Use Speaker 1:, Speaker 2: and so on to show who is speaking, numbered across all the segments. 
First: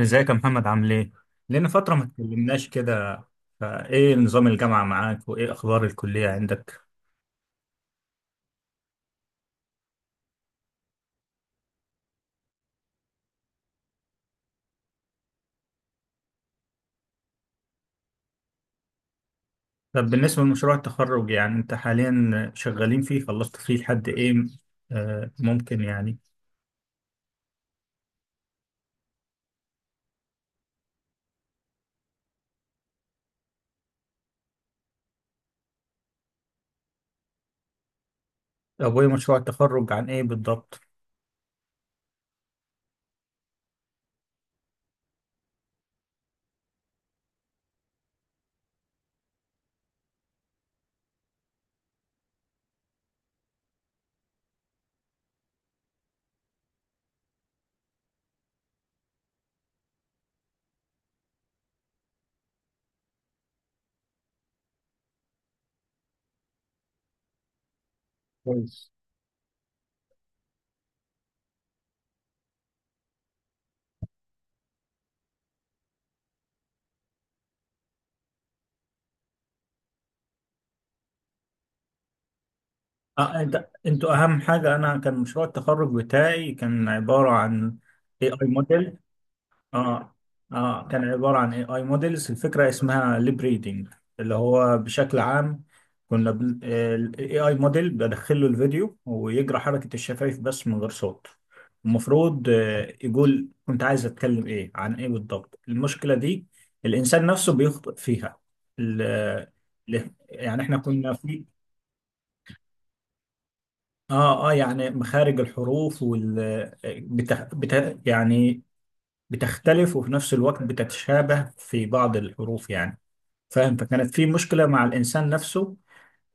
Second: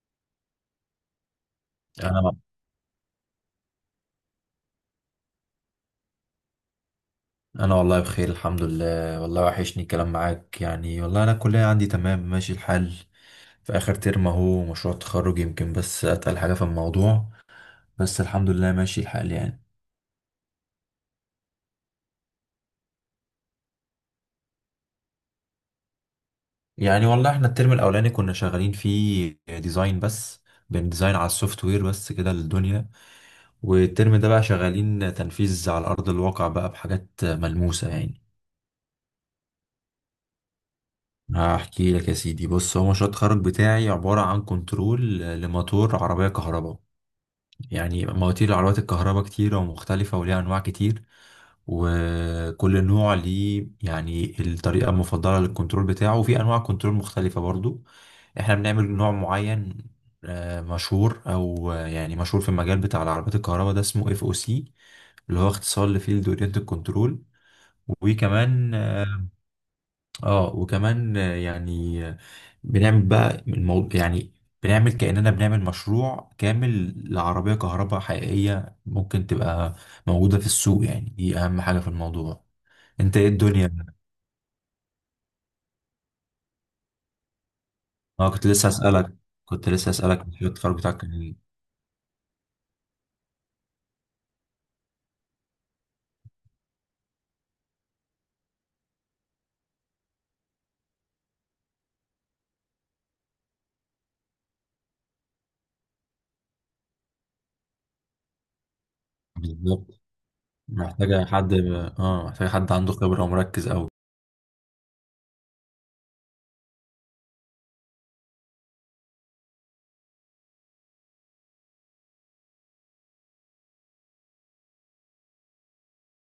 Speaker 1: ازيك يا محمد، عامل ايه؟ لنا فترة ما
Speaker 2: انا
Speaker 1: اتكلمناش كده. فايه نظام الجامعة معاك، وايه اخبار الكلية عندك؟
Speaker 2: انا والله بخير، الحمد لله. والله وحشني الكلام معاك يعني. والله انا الكليه عندي تمام، ماشي الحال. في اخر ترم اهو، مشروع تخرج، يمكن بس اتقل حاجه في الموضوع. بس الحمد لله ماشي الحال يعني
Speaker 1: طب بالنسبة لمشروع التخرج، يعني انت حاليا شغالين فيه، خلصت فيه لحد ايه؟ آه ممكن يعني
Speaker 2: يعني والله احنا الترم الاولاني كنا شغالين فيه ديزاين بس. بنديزاين على السوفت وير بس كده للدنيا. والترم ده بقى شغالين تنفيذ على ارض الواقع بقى بحاجات ملموسه يعني.
Speaker 1: طب وايه مشروع التخرج عن ايه بالضبط؟
Speaker 2: هحكي لك يا سيدي، بص، هو مشروع التخرج بتاعي عبارة عن كنترول لموتور عربية كهرباء. يعني مواتير العربيات الكهرباء كتيرة ومختلفة وليها أنواع كتير. وكل نوع ليه يعني الطريقة المفضلة للكنترول بتاعه، وفي أنواع كنترول مختلفة برضو. احنا بنعمل نوع معين مشهور، أو يعني مشهور في المجال بتاع العربيات الكهرباء ده، اسمه اف او سي، اللي هو اختصار لفيلد اورينتد كنترول. وكمان
Speaker 1: كويس.
Speaker 2: آه، اه وكمان آه، يعني آه، بنعمل بقى الموضوع يعني. بنعمل كأننا بنعمل مشروع كامل لعربية كهرباء حقيقية ممكن تبقى موجودة في السوق، يعني دي أهم حاجة في الموضوع. انت ايه الدنيا؟
Speaker 1: انتوا اهم حاجة. انا كان مشروع التخرج بتاعي كان عبارة عن اي
Speaker 2: اه،
Speaker 1: اي
Speaker 2: كنت لسه
Speaker 1: موديل.
Speaker 2: هسألك كنت لسه
Speaker 1: اه
Speaker 2: هسألك مشروع التخرج
Speaker 1: اه
Speaker 2: بتاعك
Speaker 1: كان
Speaker 2: كان إيه؟
Speaker 1: عبارة عن اي اي موديلز. الفكرة اسمها ليب ريدنج، اللي هو بشكل عام الاي اي موديل بدخل له الفيديو ويجرى حركة الشفايف بس من غير صوت. المفروض يقول كنت عايز اتكلم ايه، عن ايه بالضبط. المشكلة دي الانسان نفسه بيخطئ فيها. ال...
Speaker 2: بالظبط.
Speaker 1: يعني احنا كنا
Speaker 2: محتاجة
Speaker 1: في
Speaker 2: حد اه محتاجة حد عنده خبرة ومركز أوي.
Speaker 1: اه يعني مخارج الحروف وال يعني بتختلف، وفي نفس الوقت بتتشابه في بعض الحروف يعني، فاهم. فكانت في مشكلة مع الإنسان نفسه.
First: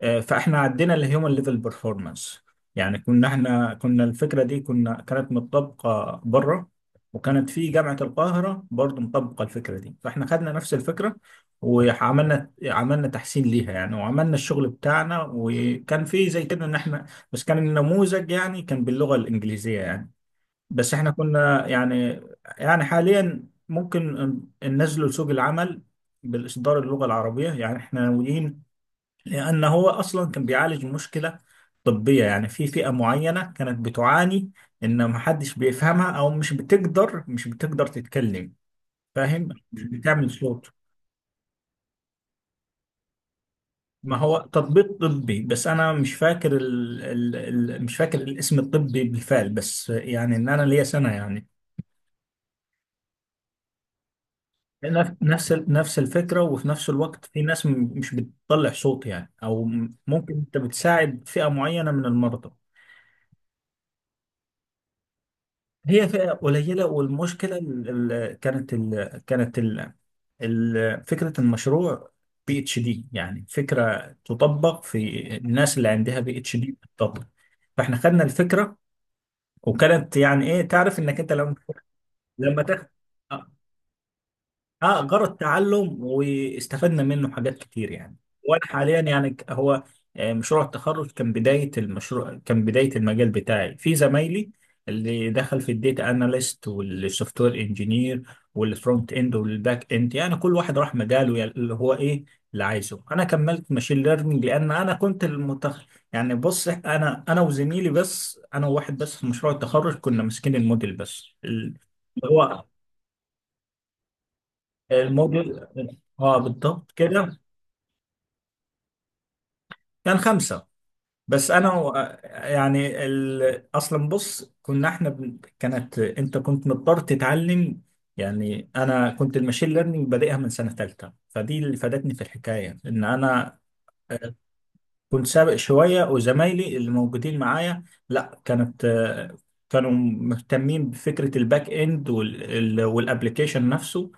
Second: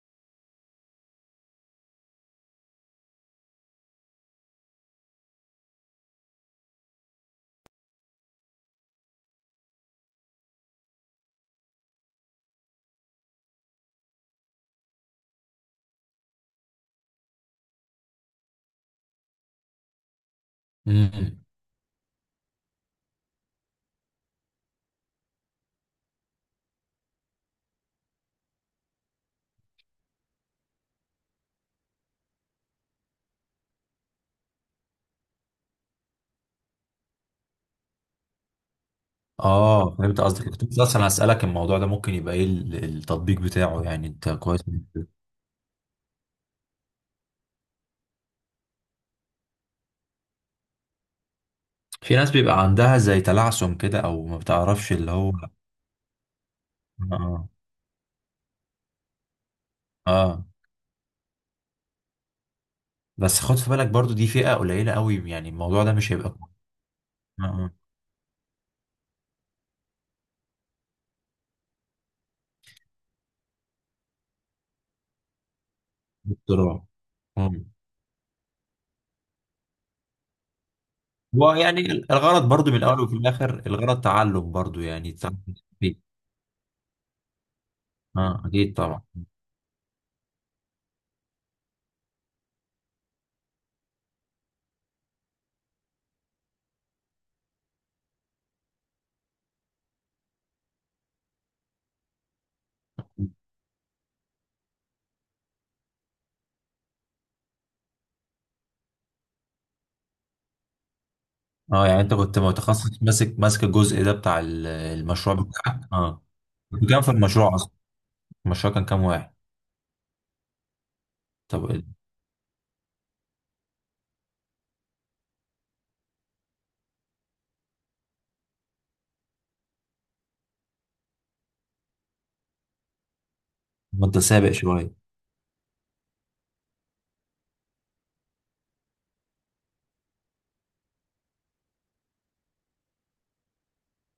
Speaker 1: فإحنا عدينا لهيومن ليفل بيرفورمانس. يعني كنا الفكرة دي كانت مطبقة بره. وكانت في جامعة القاهرة برضو مطبقة الفكرة دي. فإحنا خدنا نفس الفكرة، وعملنا تحسين ليها يعني، وعملنا الشغل بتاعنا. وكان في زي كده، إن إحنا بس كان النموذج يعني كان باللغة الإنجليزية يعني. بس احنا
Speaker 2: امم.
Speaker 1: كنا يعني حاليا ممكن ننزله لسوق العمل بالإصدار اللغة العربية. يعني احنا ناويين، لأن هو أصلا كان بيعالج مشكلة طبية، يعني في فئة معينة كانت بتعاني إن محدش بيفهمها، أو مش بتقدر تتكلم، فاهم. مش
Speaker 2: اه، فهمت
Speaker 1: بتعمل
Speaker 2: قصدك. كنت
Speaker 1: صوت.
Speaker 2: لسه اصلا هسألك الموضوع ده ممكن يبقى ايه ال- التطبيق بتاعه يعني.
Speaker 1: ما
Speaker 2: انت
Speaker 1: هو
Speaker 2: كويس.
Speaker 1: تطبيق طبي، بس أنا مش فاكر ال ال ال مش فاكر الاسم الطبي بالفعل. بس يعني إن أنا ليا سنة يعني.
Speaker 2: في ناس بيبقى عندها زي تلعثم كده، او ما بتعرفش اللي هو اه.
Speaker 1: نفس الفكرة. وفي نفس الوقت في
Speaker 2: اه.
Speaker 1: ناس مش بتطلع صوت يعني، أو ممكن
Speaker 2: آه.
Speaker 1: أنت بتساعد فئة معينة من المرضى.
Speaker 2: بس خد في بالك برضو دي فئة قليلة قوي، يعني الموضوع ده
Speaker 1: هي
Speaker 2: مش
Speaker 1: فئة
Speaker 2: هيبقى
Speaker 1: قليلة،
Speaker 2: اه.
Speaker 1: والمشكلة
Speaker 2: اه.
Speaker 1: ال- ال- كانت ال كانت ال ال فكرة المشروع بي اتش دي. يعني فكرة تطبق في الناس اللي عندها بي اتش دي
Speaker 2: اضطراب.
Speaker 1: بتطبق.
Speaker 2: مم.
Speaker 1: فاحنا خدنا الفكرة، وكانت يعني ايه، تعرف انك انت
Speaker 2: هو
Speaker 1: لما
Speaker 2: يعني الغرض برضو من
Speaker 1: تاخد،
Speaker 2: الاول وفي
Speaker 1: آه،
Speaker 2: الاخر الغرض تعلم برضو،
Speaker 1: اه
Speaker 2: يعني
Speaker 1: جرى
Speaker 2: تعلم فيه.
Speaker 1: التعلم واستفدنا منه حاجات كتير يعني.
Speaker 2: اه،
Speaker 1: وانا
Speaker 2: اكيد
Speaker 1: حاليا
Speaker 2: طبعا.
Speaker 1: يعني هو، مشروع التخرج كان بدايه المشروع، كان بدايه المجال بتاعي، في زمايلي اللي دخل في الديتا اناليست والسوفت وير انجينير والفرونت اند والباك اند. يعني كل واحد راح مجاله، يعني اللي هو ايه اللي عايزه. انا كملت ماشين ليرنينج لان انا كنت يعني بص، انا وزميلي، بس انا وواحد بس في مشروع التخرج كنا ماسكين الموديل بس
Speaker 2: اه، يعني انت كنت
Speaker 1: هو
Speaker 2: متخصص، ماسك ماسك الجزء ده بتاع ال- المشروع
Speaker 1: الموديل.
Speaker 2: بتاعك، اه.
Speaker 1: اه
Speaker 2: كنت
Speaker 1: بالضبط
Speaker 2: كام في
Speaker 1: كده.
Speaker 2: المشروع اصلا؟ المشروع كان كام واحد؟
Speaker 1: كان خمسة، بس
Speaker 2: طب
Speaker 1: انا يعني اصلا بص، كنا كانت انت كنت مضطر تتعلم. يعني انا كنت الماشين ليرنينج بادئها من سنة ثالثة، فدي اللي فادتني في الحكاية ان انا
Speaker 2: ما انت سابق شوية.
Speaker 1: كنت سابق شوية. وزمايلي اللي موجودين معايا لا، كانت آه، كانوا مهتمين بفكرة الباك اند والابلكيشن نفسه.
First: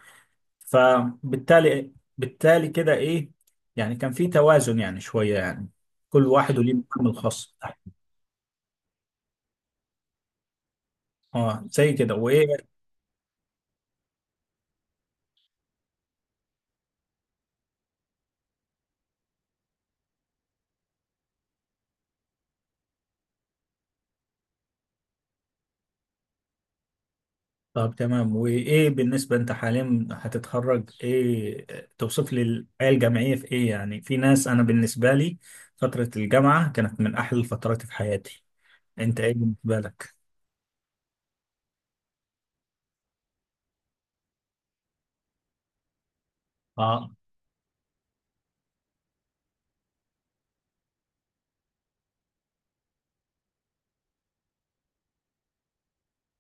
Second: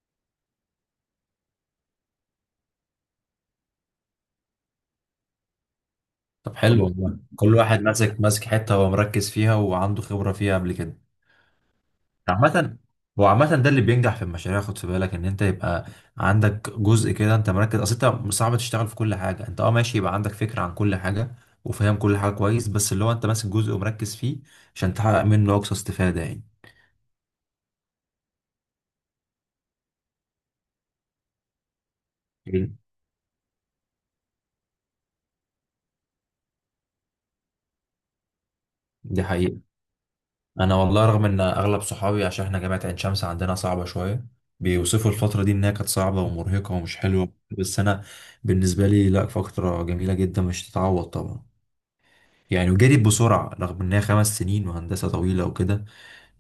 Speaker 1: فبالتالي بالتالي كده ايه، يعني كان في توازن يعني شوية يعني، كل
Speaker 2: طب
Speaker 1: واحد وليه
Speaker 2: حلو
Speaker 1: مقام
Speaker 2: والله،
Speaker 1: الخاص
Speaker 2: كل
Speaker 1: بتاعه.
Speaker 2: واحد ماسك ماسك حتة هو مركز فيها وعنده خبرة فيها قبل كده.
Speaker 1: اه زي كده وايه.
Speaker 2: عامة، هو عامة ده اللي بينجح في المشاريع. خد في بالك ان انت يبقى عندك جزء كده انت مركز اصل. انت صعب تشتغل في كل حاجة، انت اه ماشي، يبقى عندك فكرة عن كل حاجة وفاهم كل حاجة كويس، بس اللي هو انت ماسك جزء ومركز فيه عشان تحقق منه اقصى استفادة يعني.
Speaker 1: طب تمام، وايه بالنسبة، انت حاليا هتتخرج ايه؟ توصف لي الحياة الجامعية في ايه؟ يعني في ناس، انا بالنسبة لي فترة الجامعة كانت من احلى الفترات في حياتي. انت
Speaker 2: دي
Speaker 1: ايه
Speaker 2: حقيقة.
Speaker 1: بالنسبة لك؟
Speaker 2: انا والله رغم ان اغلب صحابي، عشان احنا جامعة عين شمس عندنا صعبة شوية، بيوصفوا الفترة دي انها كانت صعبة ومرهقة ومش
Speaker 1: اه.
Speaker 2: حلوة، بس انا بالنسبة لي لا، فترة جميلة جدا مش تتعوض طبعا. يعني وجريت بسرعة، رغم انها خمس سنين وهندسة طويلة وكده،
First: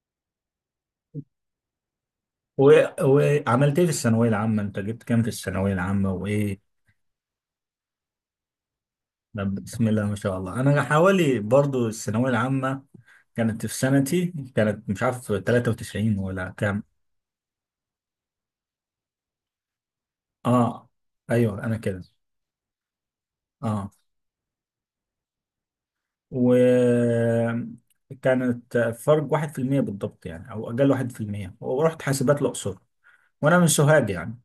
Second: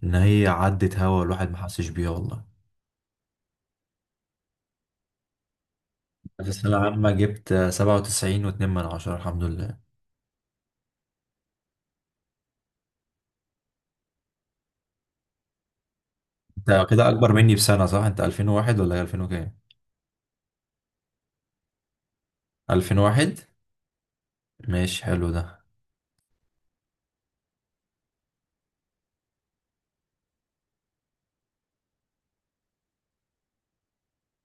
Speaker 2: ان هي عدت، هوا الواحد ما حسش بيها والله.
Speaker 1: و... وعملت ايه في الثانوية العامة؟ انت جبت كام في الثانوية العامة
Speaker 2: في
Speaker 1: وايه؟
Speaker 2: السنة العامة جبت سبعة وتسعين واتنين من عشرة، الحمد
Speaker 1: طب
Speaker 2: لله.
Speaker 1: بسم الله ما شاء الله. انا حوالي برضو الثانوية العامة كانت في سنتي، كانت مش عارف 93 ولا كام.
Speaker 2: انت كده اكبر مني بسنة صح؟ انت الفين وواحد ولا هي الفين وكام؟
Speaker 1: اه ايوه، انا كده.
Speaker 2: الفين واحد.
Speaker 1: اه
Speaker 2: ماشي، حلو ده.
Speaker 1: وكانت فرق 1% بالضبط يعني، او اقل 1%. ورحت حاسبات الاقصر، وانا من سوهاج يعني،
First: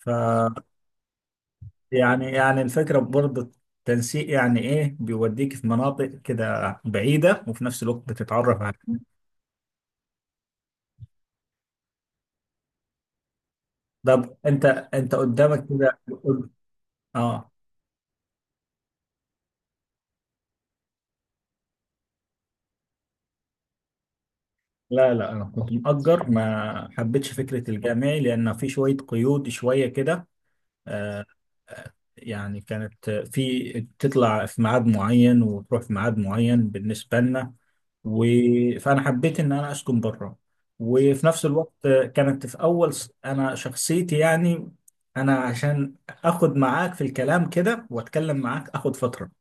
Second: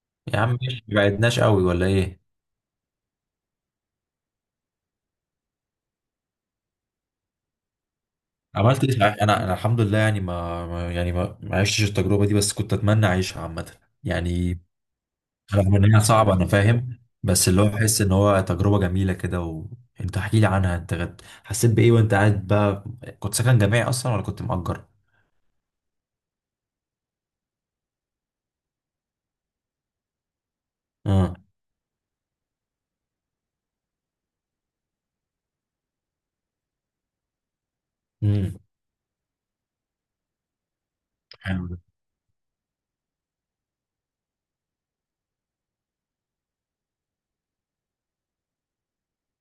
Speaker 1: ف،
Speaker 2: يا عم ماشي، مبعدناش قوي ولا ايه؟
Speaker 1: يعني الفكره برضه التنسيق. يعني ايه، بيوديك في مناطق كده بعيده، وفي نفس الوقت بتتعرف على.
Speaker 2: عملت ايه صحيح؟ انا الحمد لله يعني ما ما- يعني ما ما عشتش التجربه دي، بس كنت اتمنى اعيشها عامه
Speaker 1: طب
Speaker 2: يعني.
Speaker 1: انت قدامك
Speaker 2: رغم
Speaker 1: كده.
Speaker 2: انها صعبه انا فاهم، بس
Speaker 1: اه
Speaker 2: اللي هو احس ان هو تجربه جميله كده، وانت احكي لي عنها انت غد- حسيت بايه وانت قاعد بقى؟ كنت سكن جامعي اصلا ولا كنت مأجر؟
Speaker 1: لا لا، انا كنت مأجر. ما حبيتش فكرة الجامعي لان في شوية قيود شوية كده. آه،
Speaker 2: اه.
Speaker 1: يعني كانت في، تطلع في ميعاد معين وتروح في ميعاد معين بالنسبة لنا. و...
Speaker 2: امم.
Speaker 1: فانا حبيت ان انا اسكن بره. وفي نفس
Speaker 2: حلو
Speaker 1: الوقت
Speaker 2: ده.
Speaker 1: كانت في اول انا شخصيتي يعني، انا عشان اخد معاك في الكلام كده واتكلم معاك اخد فترة.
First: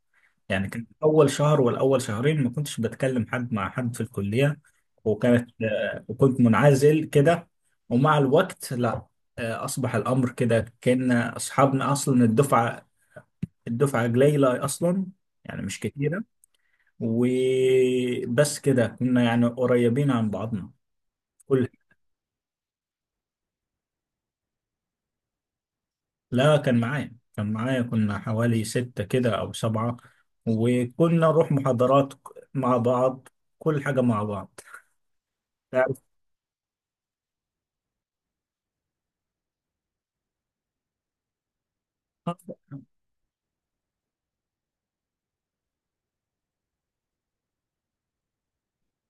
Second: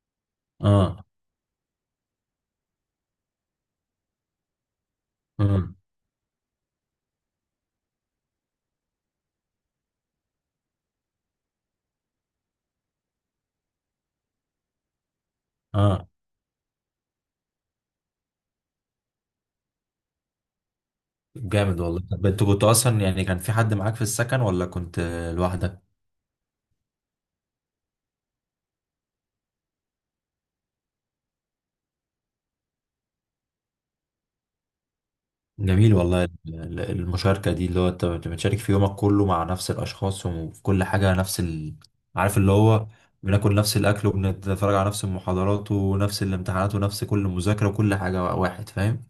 Speaker 1: يعني كان
Speaker 2: اه.
Speaker 1: أول شهر ولا أول شهرين ما كنتش بتكلم حد مع حد في الكلية. وكانت
Speaker 2: اه.
Speaker 1: آه، وكنت منعزل كده. ومع الوقت لا، أصبح الأمر كده، كأن أصحابنا أصلا. الدفعة قليلة أصلا، يعني مش
Speaker 2: اه.
Speaker 1: كتيرة. وبس كده كنا يعني قريبين عن بعضنا. كل
Speaker 2: جامد والله. طب انت كنت اصلا يعني كان في حد معاك في السكن ولا كنت لوحدك؟
Speaker 1: لا، كان معايا، كنا حوالي ستة كده أو سبعة، وكنا نروح محاضرات مع بعض، كل حاجة مع بعض،
Speaker 2: جميل والله. ال- ال- المشاركة دي اللي هو انت بت- بتشارك في يومك كله مع نفس الأشخاص، وفي كل حاجة نفس ال... عارف
Speaker 1: تعرف.
Speaker 2: اللي هو بناكل نفس الأكل، وبنتفرج على نفس المحاضرات ونفس الامتحانات ونفس كل مذاكرة وكل حاجة، واحد فاهم.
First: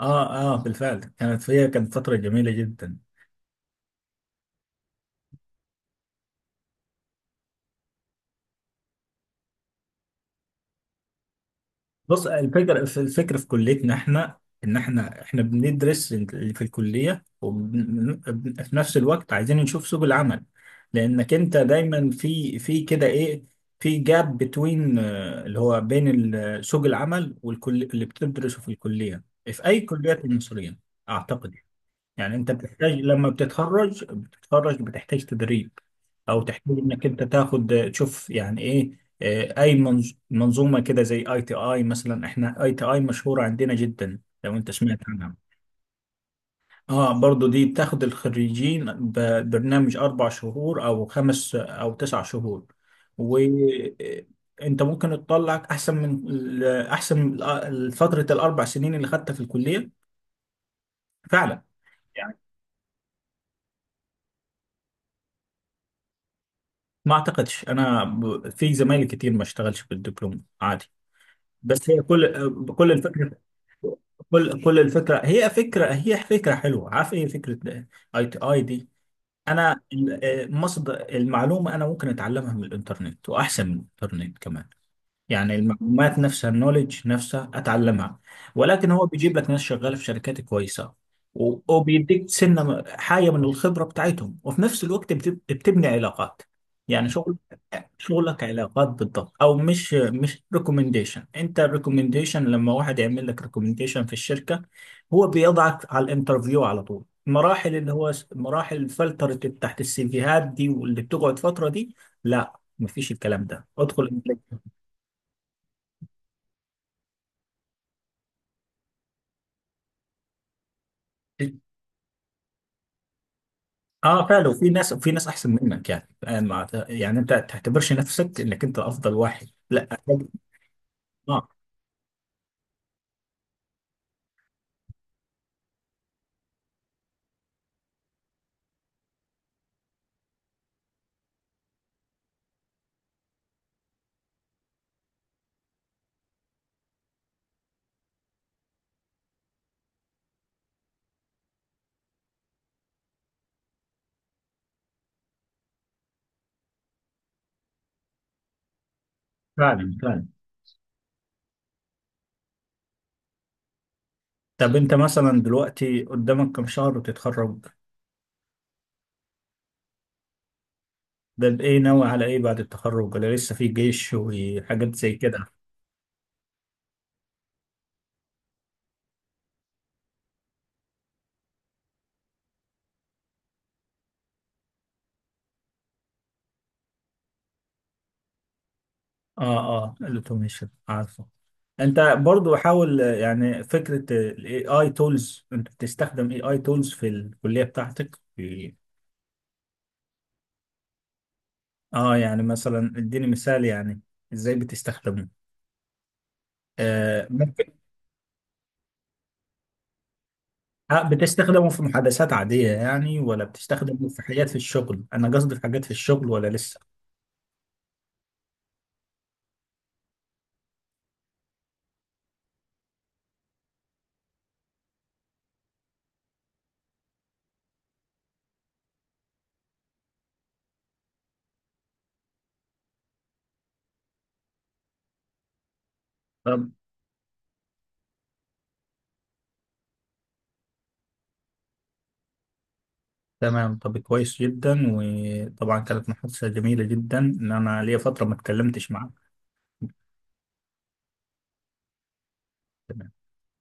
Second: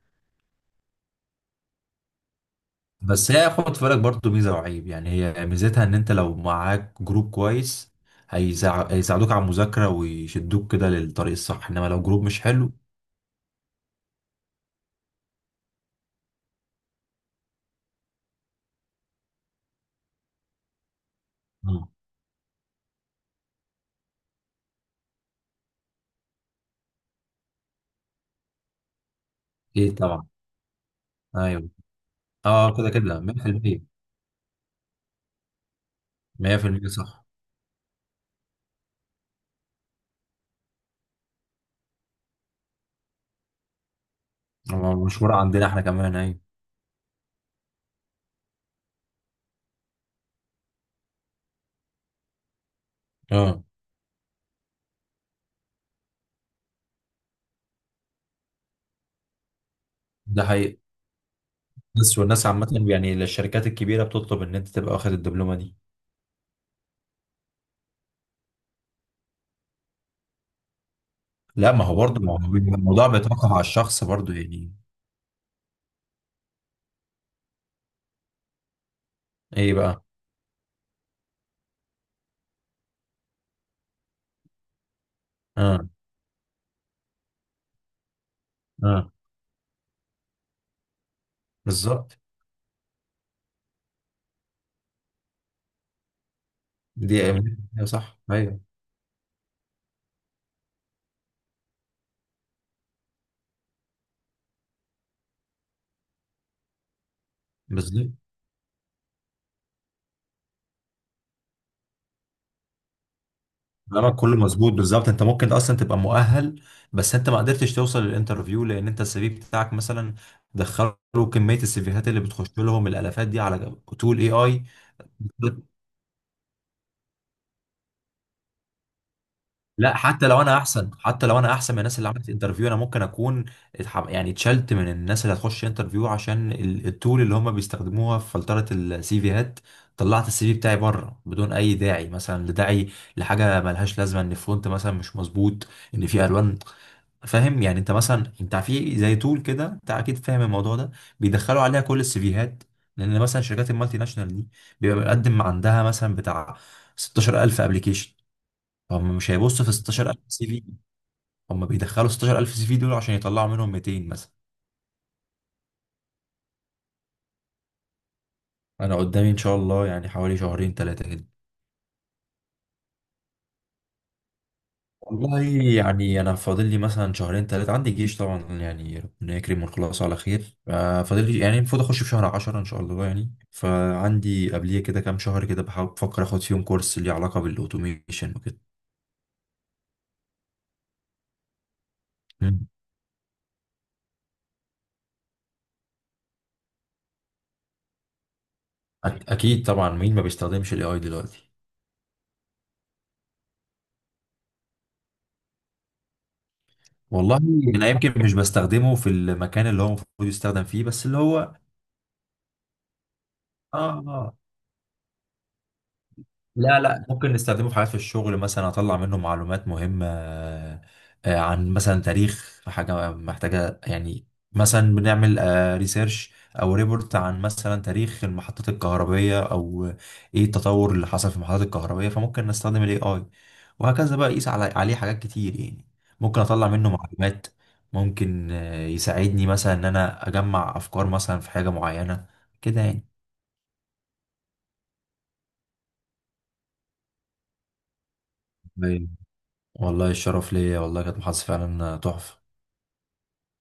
Speaker 1: اه اه، بالفعل كانت فيها، فترة جميلة جدا.
Speaker 2: بس هي خد في بالك برضه ميزة وعيب، يعني هي ميزتها إن أنت لو معاك جروب كويس هيساعدوك على المذاكرة ويشدوك كده للطريق الصح، إنما لو جروب
Speaker 1: بص،
Speaker 2: مش حلو.
Speaker 1: الفكرة في، كليتنا احنا، ان احنا بندرس اللي في الكلية، وفي نفس الوقت عايزين نشوف سوق العمل. لانك انت
Speaker 2: مم.
Speaker 1: دايما في كده ايه، في جاب بتوين، اللي هو بين سوق العمل والكل اللي بتدرسه في الكلية، في اي
Speaker 2: ايه
Speaker 1: كليات
Speaker 2: طبعا.
Speaker 1: المصرية اعتقد.
Speaker 2: ايوه.
Speaker 1: يعني انت
Speaker 2: اه كده
Speaker 1: بتحتاج،
Speaker 2: كده
Speaker 1: لما
Speaker 2: 100%.
Speaker 1: بتتخرج بتحتاج تدريب، او تحتاج
Speaker 2: 100%
Speaker 1: انك انت
Speaker 2: صح.
Speaker 1: تاخد تشوف يعني ايه، اي منظومه كده، زي اي تي اي مثلا. احنا اي تي اي مشهوره عندنا جدا لو انت سمعت عنها.
Speaker 2: مشهورة عندنا احنا كمان ايوه.
Speaker 1: اه برضو دي بتاخد الخريجين ببرنامج 4 شهور او خمس او 9 شهور.
Speaker 2: اه،
Speaker 1: وانت ممكن تطلع احسن من فتره الاربع سنين اللي خدتها في الكليه
Speaker 2: ده حقيقي.
Speaker 1: فعلا.
Speaker 2: بس والناس عامة يعني الشركات الكبيرة بتطلب ان انت تبقى واخد الدبلومة دي.
Speaker 1: ما اعتقدش انا في زمايلي كتير ما اشتغلش بالدبلوم عادي.
Speaker 2: لا ما
Speaker 1: بس
Speaker 2: هو
Speaker 1: هي
Speaker 2: برضه، ما هو بيبقى
Speaker 1: كل
Speaker 2: الموضوع
Speaker 1: الفكره
Speaker 2: بيتوقف على الشخص برضه يعني.
Speaker 1: كل الفكره، هي فكره حلوه. عارف ايه فكره اي تي اي دي؟
Speaker 2: ايه
Speaker 1: انا
Speaker 2: بقى؟
Speaker 1: مصدر المعلومه انا ممكن اتعلمها من الانترنت، واحسن من الانترنت كمان. يعني
Speaker 2: اه.
Speaker 1: المعلومات نفسها، النولج نفسها اتعلمها. ولكن هو
Speaker 2: اه.
Speaker 1: بيجيب لك ناس شغاله في شركات كويسه،
Speaker 2: بالظبط.
Speaker 1: وبيديك سنه حاجه من الخبره بتاعتهم. وفي نفس الوقت بتبني علاقات، يعني
Speaker 2: دي أيوة. صح
Speaker 1: شغلك
Speaker 2: ايوه.
Speaker 1: علاقات بالضبط. او مش ريكومنديشن. انت الريكومنديشن لما واحد يعمل لك ريكومنديشن في الشركه، هو بيضعك على الانترفيو على طول. المراحل اللي
Speaker 2: بالظبط.
Speaker 1: هو مراحل فلترة تحت السيفيهات دي، واللي بتقعد فتره دي، لا مفيش الكلام ده.
Speaker 2: كلامك
Speaker 1: ادخل.
Speaker 2: كله مظبوط بالظبط. انت ممكن اصلا تبقى مؤهل، بس انت ما قدرتش توصل للانترفيو لان انت السي في بتاعك مثلا دخلوا كمية السيفيهات اللي بتخش لهم، الالافات دي على طول
Speaker 1: اه
Speaker 2: اي
Speaker 1: فعلا.
Speaker 2: اي.
Speaker 1: وفي ناس، في ناس احسن منك يعني، ما يعني انت تعتبرش نفسك انك انت افضل واحد، لا.
Speaker 2: لا، حتى لو انا احسن، حتى لو
Speaker 1: اه
Speaker 2: انا احسن من الناس اللي عملت انترفيو، انا ممكن اكون يعني اتشلت من الناس اللي هتخش انترفيو عشان ال- التول اللي هم بيستخدموها في فلترة السي فيهات. طلعت السي في بتاعي بره بدون اي داعي، مثلا لداعي لحاجه ملهاش لازمه، ان الفونت مثلا مش مظبوط، ان في الوان، فاهم يعني. انت مثلا انت في زي تول كده، انت اكيد فاهم الموضوع ده، بيدخلوا عليها كل السي فيهات. لان مثلا شركات المالتي ناشونال دي بيبقى مقدم عندها مثلا بتاع 16000 ابلكيشن. هم مش هيبصوا في
Speaker 1: فعلا
Speaker 2: 16000
Speaker 1: فعلا.
Speaker 2: سي في. هم بيدخلوا 16000 سي في دول عشان يطلعوا منهم 200 مثلا.
Speaker 1: طب انت مثلا دلوقتي قدامك كم شهر وتتخرج؟
Speaker 2: انا قدامي ان شاء الله يعني حوالي شهرين ثلاثه كده.
Speaker 1: ده بإيه، ناوي على إيه بعد التخرج، ولا لسه في جيش وحاجات زي كده؟
Speaker 2: والله يعني انا فاضل لي مثلا شهرين ثلاثه، عندي جيش طبعا، يعني ربنا يكرم ونخلص على خير. فاضل لي يعني المفروض اخش في شهر 10 ان شاء الله يعني، فعندي قبليه كده كام شهر كده بحاول بفكر اخد فيهم كورس ليه علاقه بالاوتوميشن وكده.
Speaker 1: الأوتوميشن عارفه. أنت برضو
Speaker 2: مم.
Speaker 1: حاول، يعني فكرة ال AI tools، أنت بتستخدم AI tools في الكلية بتاعتك في،
Speaker 2: اكيد طبعا، مين ما بيستخدمش الاي اي دلوقتي؟
Speaker 1: يعني مثلا إديني مثال، يعني إزاي بتستخدمه؟ آه
Speaker 2: والله
Speaker 1: ممكن
Speaker 2: انا يمكن مش بستخدمه في المكان اللي هو المفروض يستخدم فيه، بس اللي هو
Speaker 1: بتستخدمه في محادثات عادية يعني، ولا بتستخدمه في
Speaker 2: اه.
Speaker 1: حاجات في الشغل؟ أنا قصدي في حاجات في الشغل، ولا لسه.
Speaker 2: لا لا، ممكن نستخدمه في حاجات في الشغل، مثلا اطلع منه معلومات مهمة. عن مثلا تاريخ حاجة محتاجة يعني. مثلا بنعمل ريسيرش او ريبورت عن مثلا تاريخ المحطات الكهربية، او ايه التطور اللي حصل في المحطات الكهربية، فممكن نستخدم الاي اي. وهكذا بقى، يقيس على عليه حاجات كتير يعني. ممكن اطلع منه معلومات، ممكن يساعدني مثلا ان انا اجمع افكار مثلا في حاجة معينة كده يعني.
Speaker 1: تمام، طب كويس جدا. وطبعا كانت محادثة جميلة جدا، ان انا ليا فترة ما اتكلمتش معاك.
Speaker 2: والله الشرف ليا، والله كانت محادثة فعلا تحفة.